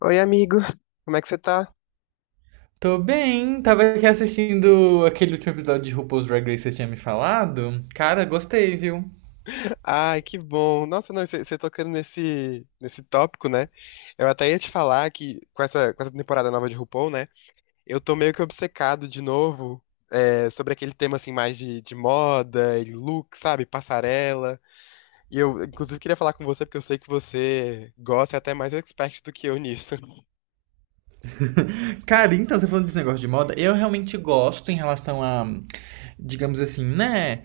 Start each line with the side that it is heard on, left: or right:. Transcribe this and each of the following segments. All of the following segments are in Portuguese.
left: Oi, amigo. Como é que você tá?
right: Tô bem, tava aqui assistindo aquele último episódio de RuPaul's Drag Race que você tinha me falado. Cara, gostei, viu?
left: Ai, que bom. Nossa, não, você tocando nesse tópico, né? Eu até ia te falar que com essa temporada nova de RuPaul, né? Eu tô meio que obcecado de novo sobre aquele tema, assim, mais de moda e look, sabe? Passarela. E eu, inclusive, queria falar com você porque eu sei que você gosta e é até mais expert do que eu nisso.
right: Cara, então, você falando desse negócio de moda, eu realmente gosto em relação a, digamos assim, né?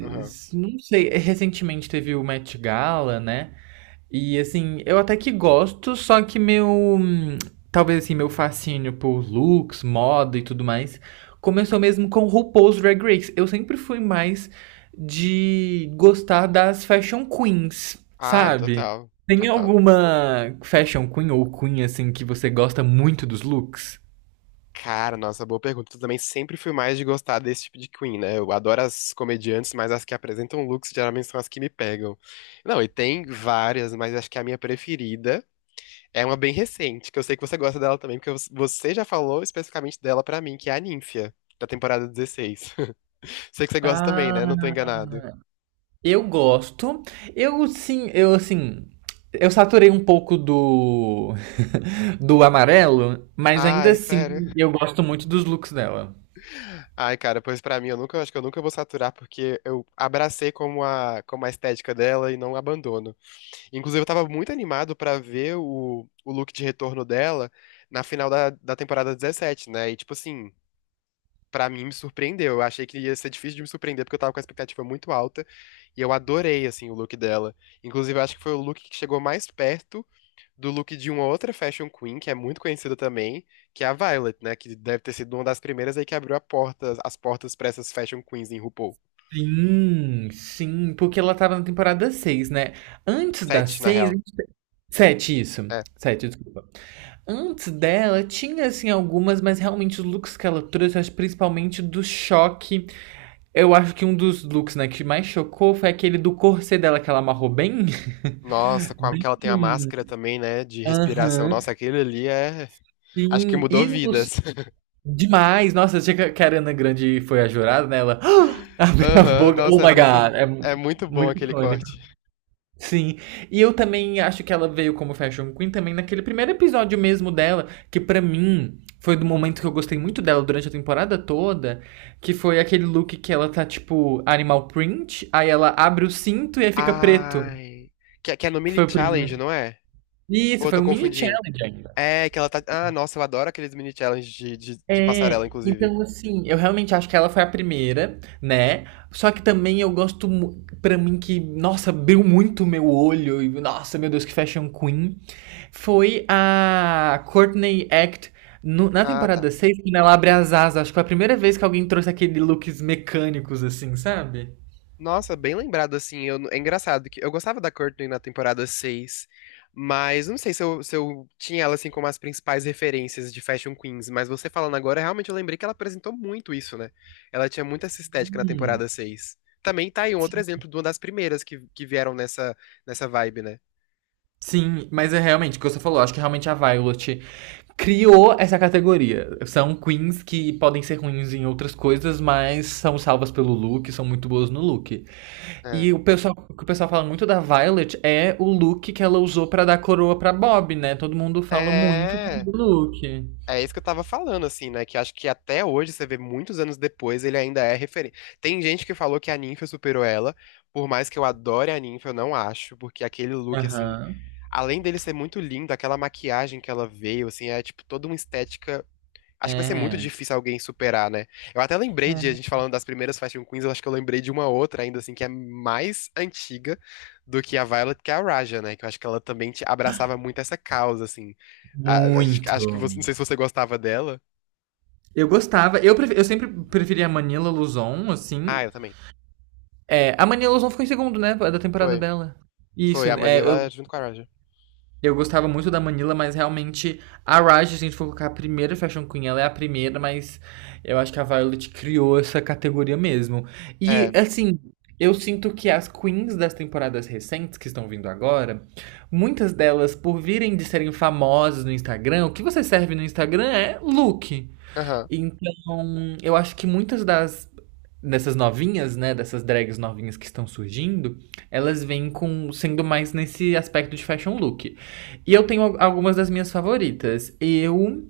left: Aham.
right: Não sei, recentemente teve o Met Gala, né? E assim, eu até que gosto, só que meu. Hum, Talvez assim, meu fascínio por looks, moda e tudo mais começou mesmo com RuPaul's Drag Race. Eu sempre fui mais de gostar das fashion queens,
left: Ai,
right: sabe?
left: total.
right: Tem
left: Total.
right: alguma fashion queen ou queen assim que você gosta muito dos looks?
left: Cara, nossa, boa pergunta. Eu também sempre fui mais de gostar desse tipo de Queen, né? Eu adoro as comediantes, mas as que apresentam looks geralmente são as que me pegam. Não, e tem várias, mas acho que a minha preferida é uma bem recente, que eu sei que você gosta dela também, porque você já falou especificamente dela pra mim, que é a Nymphia, da temporada 16. Sei que você gosta também, né? Não tô
right: Ah,
left: enganado.
right: eu gosto. Eu sim, eu saturei um pouco do do amarelo, mas ainda
left: Ai,
right: assim
left: sério.
right: eu gosto muito dos looks dela.
left: Ai, cara, pois pra mim eu nunca, acho que eu nunca vou saturar porque eu abracei como a estética dela e não abandono. Inclusive, eu tava muito animado pra ver o look de retorno dela na final da temporada 17, né? E, tipo assim, pra mim me surpreendeu. Eu achei que ia ser difícil de me surpreender, porque eu tava com a expectativa muito alta. E eu adorei, assim, o look dela. Inclusive, eu acho que foi o look que chegou mais perto do look de uma outra fashion queen, que é muito conhecida também, que é a Violet, né? Que deve ter sido uma das primeiras aí que abriu a porta, as portas pra essas fashion queens em RuPaul.
right: Sim, sim, porque ela tava na temporada 6, né? Antes da
left: Sete, na
right: 6,
left: real.
right: 7 isso.
left: É.
right: Sete, desculpa. Antes dela, tinha assim algumas, mas realmente os looks que ela trouxe, eu acho principalmente do choque. Eu acho que um dos looks, né, que mais chocou foi aquele do corset dela que ela amarrou bem.
left: Nossa, com a- que
right: Bem.
left: ela tem a máscara também, né, de respiração.
right: Aham.
left: Nossa, aquele ali é, acho que
right: Sim.
left: mudou vidas.
right: Demais. Nossa, achei que a Ariana Grande foi a jurada, né? Ela abriu a
left: Aham,
right: boca. Oh
left: nossa,
right: my God.
left: é muito bom
right: Muito
left: aquele
right: icônico.
left: corte.
right: Sim, e eu também acho que ela veio como Fashion Queen também naquele primeiro episódio mesmo dela, que pra mim foi do momento que eu gostei muito dela durante a temporada toda, que foi aquele look que ela tá tipo animal print, aí ela abre o cinto e aí fica preto,
left: Ai, que é no
right: que
left: mini
right: foi o primeiro.
left: challenge, não é? Ou
right: Isso,
left: eu
right: foi
left: tô
right: um mini
left: confundindo?
right: challenge.
left: É que ela tá. Ah, nossa, eu adoro aqueles mini challenges de
right: É,
left: passarela, inclusive.
right: então assim, eu realmente acho que ela foi a primeira, né? Só que também eu pra mim que, nossa, abriu muito o meu olho e nossa, meu Deus, que fashion queen, foi a Courtney Act na
left: Ah, tá.
right: temporada 6, quando ela abre as asas, acho que foi a primeira vez que alguém trouxe aquele looks mecânicos assim, sabe?
left: Nossa, bem lembrado, assim, eu, é engraçado que eu gostava da Courtney na temporada 6, mas não sei se eu tinha ela, assim, como as principais referências de Fashion Queens, mas você falando agora, realmente eu lembrei que ela apresentou muito isso, né? Ela tinha muito essa estética na
right: Hum.
left: temporada 6. Também tá aí um outro exemplo de uma das primeiras que vieram nessa vibe, né?
right: Sim, mas é realmente o que você falou. Acho que realmente a Violet criou essa categoria. São queens que podem ser ruins em outras coisas, mas são salvas pelo look, são muito boas no look.
left: É.
right: E o pessoal, o que o pessoal fala muito da Violet é o look que ela usou pra dar coroa pra Bob, né? Todo mundo fala muito
left: É.
right: do look.
left: É isso que eu tava falando, assim, né? Que acho que até hoje, você vê muitos anos depois, ele ainda é referente. Tem gente que falou que a Ninfa superou ela, por mais que eu adore a Ninfa, eu não acho, porque aquele look, assim,
right: Aham.
left: além dele ser muito lindo, aquela maquiagem que ela veio, assim, é tipo toda uma estética. Acho que vai ser muito
right: É.
left: difícil alguém superar, né? Eu até lembrei de a
right: É.
left: gente falando das primeiras Fashion Queens, eu acho que eu lembrei de uma outra ainda, assim, que é mais antiga do que a Violet, que é a Raja, né? Que eu acho que ela também te abraçava muito essa causa, assim. Acho que
right: Muito.
left: você, não sei se você gostava dela.
right: Eu gostava. Eu sempre preferia a Manila Luzon, assim.
left: Ah, eu também.
right: É, a Manila Luzon ficou em segundo, né? Da temporada
left: Foi.
right: dela. Isso,
left: Foi a
right: é, eu
left: Manila junto com a Roger.
right: Eu gostava muito da Manila, mas realmente a Raj, se a gente for colocar a primeira Fashion Queen, ela é a primeira, mas eu acho que a Violet criou essa categoria mesmo. E
left: É.
right: assim, eu sinto que as queens das temporadas recentes que estão vindo agora, muitas delas, por virem de serem famosas no Instagram, o que você serve no Instagram é look.
left: Aham.
right: Então, eu acho que muitas das dessas novinhas, né, dessas drags novinhas que estão surgindo, elas vêm com sendo mais nesse aspecto de fashion look. E eu tenho algumas das minhas favoritas. Eu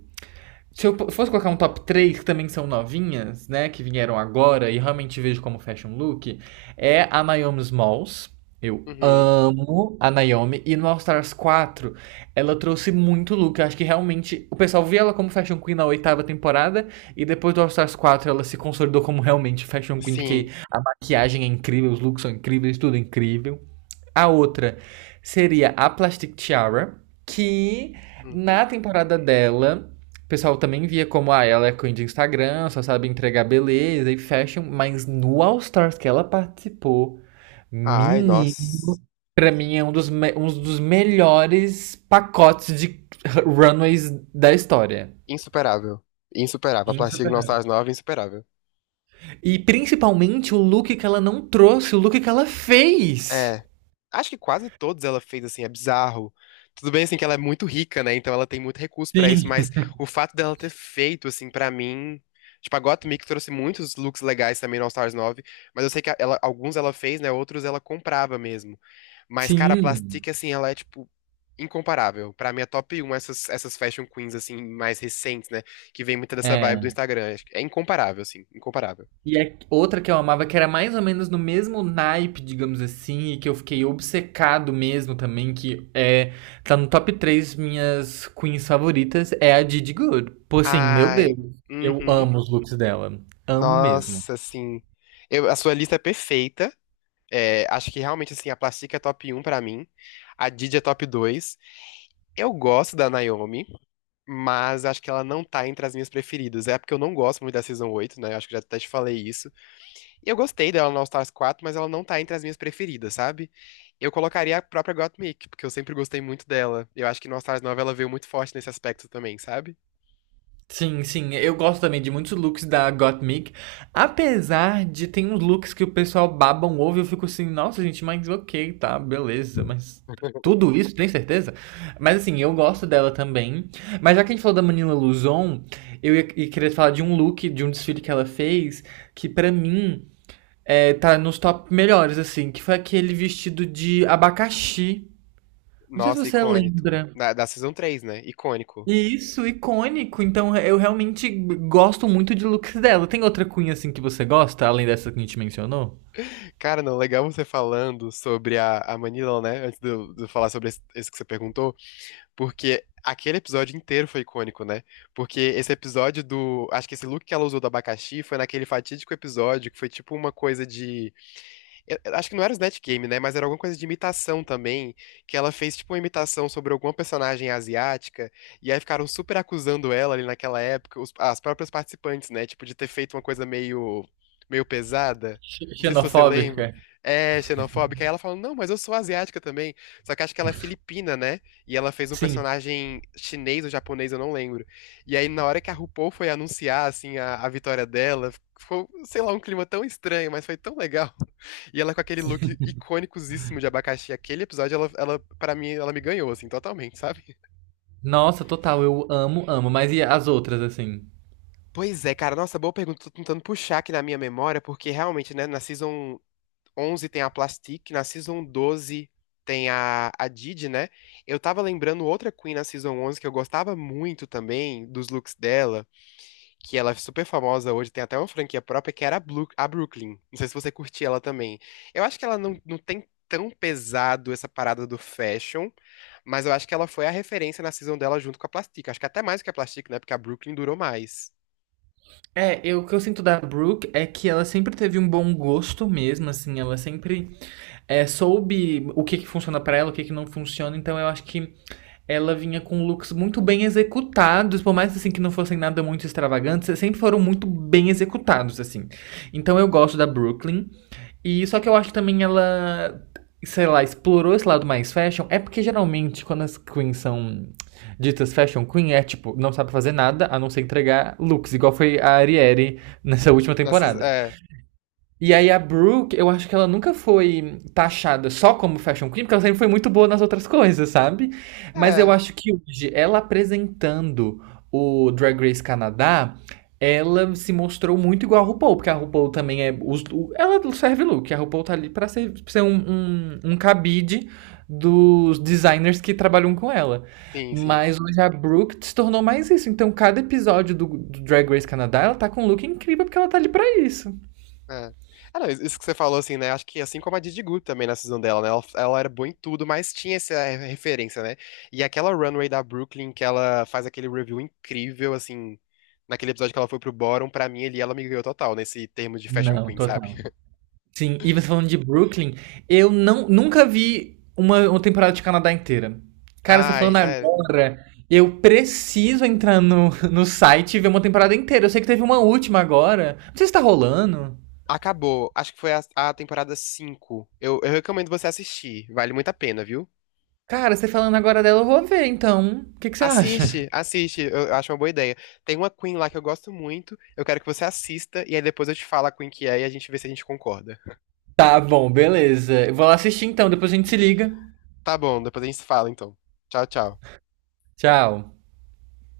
right: Se eu fosse colocar um top 3 que também são novinhas, né, que vieram agora e realmente vejo como fashion look, é a Naomi Smalls. Eu
left: Uhum.
right: amo a Naomi e no All Stars 4, ela trouxe muito look. Eu acho que realmente o pessoal via ela como Fashion Queen na oitava temporada e depois do All Stars 4 ela se consolidou como realmente Fashion Queen, porque
left: Sim.
right: maquiagem é incrível, os looks são incríveis, tudo é incrível. A outra seria a Plastic Tiara, que
left: Uhum.
right: na temporada dela, o pessoal também via como ah, ela é queen de Instagram, só sabe entregar beleza e fashion, mas no All Stars que ela participou,
left: Ai, nossa.
right: menino, pra mim é um dos melhores pacotes de runways da história.
left: Insuperável. Insuperável. A Plastic
right: Insuperável.
left: Nostalgia Nova, insuperável.
right: E principalmente o look que ela não trouxe, o look que ela fez.
left: É. Acho que quase todos ela fez, assim, é bizarro. Tudo bem, assim, que ela é muito rica, né? Então ela tem muito recurso pra isso,
right: Sim.
left: mas o fato dela ter feito, assim, pra mim. Tipo, a Gottmik trouxe muitos looks legais também no All Stars 9, mas eu sei que ela, alguns ela fez, né? Outros ela comprava mesmo. Mas, cara, a
right: Sim,
left: Plastic, assim, ela é, tipo, incomparável. Pra mim é top um essas fashion queens, assim, mais recentes, né? Que vem muita dessa vibe do
right: é.
left: Instagram. É incomparável, assim. Incomparável.
right: E a outra que eu amava, que era mais ou menos no mesmo naipe, digamos assim, e que eu fiquei obcecado mesmo também, que é, tá no top 3 minhas queens favoritas, é a Didi Good. Pô, assim, meu Deus,
left: Ai.
right: eu
left: Uhum.
right: amo os looks dela. Amo mesmo.
left: Nossa, assim. Eu, a sua lista é perfeita. É, acho que realmente, assim, a Plastica é top um pra mim. A Didi é top dois. Eu gosto da Naomi, mas acho que ela não tá entre as minhas preferidas. É porque eu não gosto muito da Season oito, né? Acho que já até te falei isso. Eu gostei dela no All Stars quatro, mas ela não tá entre as minhas preferidas, sabe? Eu colocaria a própria Gottmik, porque eu sempre gostei muito dela. Eu acho que no All Stars 9 ela veio muito forte nesse aspecto também, sabe?
right: Sim, sim. Eu gosto também de muitos looks da Gottmik. Apesar de tem uns looks que o pessoal baba um ovo, e eu fico assim, nossa, gente, mas ok, tá, beleza, mas. Tudo isso, tem certeza? Mas assim, eu gosto dela também. Mas já que a gente falou da Manila Luzon, eu ia querer falar de um look, de um desfile que ela fez, que pra mim é, tá nos top melhores, assim, que foi aquele vestido de abacaxi. Não sei se
left: Nossa,
right: você
left: icônico.
right: lembra.
left: Da Season três, né? Icônico.
right: Isso, icônico. Então eu realmente gosto muito de looks dela. Tem outra cunha assim que você gosta, além dessa que a gente mencionou?
left: Cara, não, legal você falando sobre a Manila, né? Antes de eu falar sobre esse que você perguntou, porque aquele episódio inteiro foi icônico, né? Porque esse episódio do. Acho que esse look que ela usou do abacaxi foi naquele fatídico episódio que foi tipo uma coisa de eu acho que não era Snatch Game, né? Mas era alguma coisa de imitação também, que ela fez tipo uma imitação sobre alguma personagem asiática, e aí ficaram super acusando ela ali naquela época, as próprias participantes, né? Tipo, de ter feito uma coisa meio, meio pesada.
right: Xe-
left: Não sei se você
right: Xenofóbica?
left: lembra. É, xenofóbica. Aí ela falou, não, mas eu sou asiática também. Só que acho que ela é filipina, né? E ela fez um
right: Sim.
left: personagem chinês ou japonês, eu não lembro. E aí, na hora que a RuPaul foi anunciar, assim, a vitória dela, ficou, sei lá, um clima tão estranho, mas foi tão legal. E ela com aquele look icônicosíssimo de abacaxi. Aquele episódio, pra mim, ela me ganhou, assim, totalmente, sabe?
right: Nossa, total, eu amo, amo. Mas e as outras, assim?
left: Pois é, cara. Nossa, boa pergunta. Tô tentando puxar aqui na minha memória, porque realmente, né, na Season 11 tem a Plastic, na Season 12 tem a Didi, né? Eu tava lembrando outra Queen na Season 11 que eu gostava muito também, dos looks dela. Que ela é super famosa hoje, tem até uma franquia própria, que era a, a Brooklyn. Não sei se você curtia ela também. Eu acho que ela não tem tão pesado essa parada do fashion, mas eu acho que ela foi a referência na season dela junto com a Plastic. Acho que até mais que a Plastic, né? Porque a Brooklyn durou mais.
right: É, eu, o que eu sinto da Brooke é que ela sempre teve um bom gosto mesmo, assim, ela sempre soube o que que funciona pra ela, o que que não funciona, então eu acho que ela vinha com looks muito bem executados, por mais assim que não fossem nada muito extravagantes, sempre foram muito bem executados assim. Então eu gosto da Brooklyn e só que eu acho que também ela sei lá, explorou esse lado mais fashion, é porque geralmente quando as queens são ditas fashion queen, é tipo, não sabe fazer nada a não ser entregar looks, igual foi a Ariere nessa última
left: Na season,
right: temporada.
left: é,
right: E aí a Brooke, eu acho que ela nunca foi taxada só como fashion queen, porque ela sempre foi muito boa nas outras coisas, sabe? Mas eu
left: é,
right: acho que hoje, ela apresentando o Drag Race Canadá, ela se mostrou muito igual a RuPaul, porque a RuPaul também é... ela serve look, a RuPaul tá ali pra ser, um, um, cabide dos designers que trabalham com ela.
left: sim, sim.
right: Mas hoje a Brooke se tornou mais isso. Então, cada episódio do Drag Race Canadá, ela tá com um look incrível porque ela tá ali pra isso.
left: É. Ah, não, isso que você falou, assim, né? Acho que assim como a Didi Gu também na season dela, né? Ela era boa em tudo, mas tinha essa referência, né? E aquela runway da Brooklyn que ela faz aquele review incrível, assim, naquele episódio que ela foi pro Bottom, pra mim ali ela me ganhou total nesse termo de Fashion
right: Não,
left: Queen, sabe?
right: total. Sim, e você falando de Brooklyn, eu não, nunca vi uma temporada de Canadá inteira. Cara, você
left: Ai,
right: falando
left: sério.
right: agora, eu preciso entrar no site e ver uma temporada inteira. Eu sei que teve uma última agora. Não sei se tá rolando.
left: Acabou. Acho que foi a temporada cinco. Eu recomendo você assistir. Vale muito a pena, viu?
right: Cara, você falando agora dela, eu vou ver, então. O que que você acha?
left: Assiste, assiste, eu acho uma boa ideia. Tem uma Queen lá que eu gosto muito, eu quero que você assista e aí depois eu te falo a Queen que é e a gente vê se a gente concorda.
right: Tá bom, beleza. Eu vou lá assistir então, depois a gente se liga.
left: Tá bom, depois a gente se fala então. Tchau, tchau.
right: Tchau.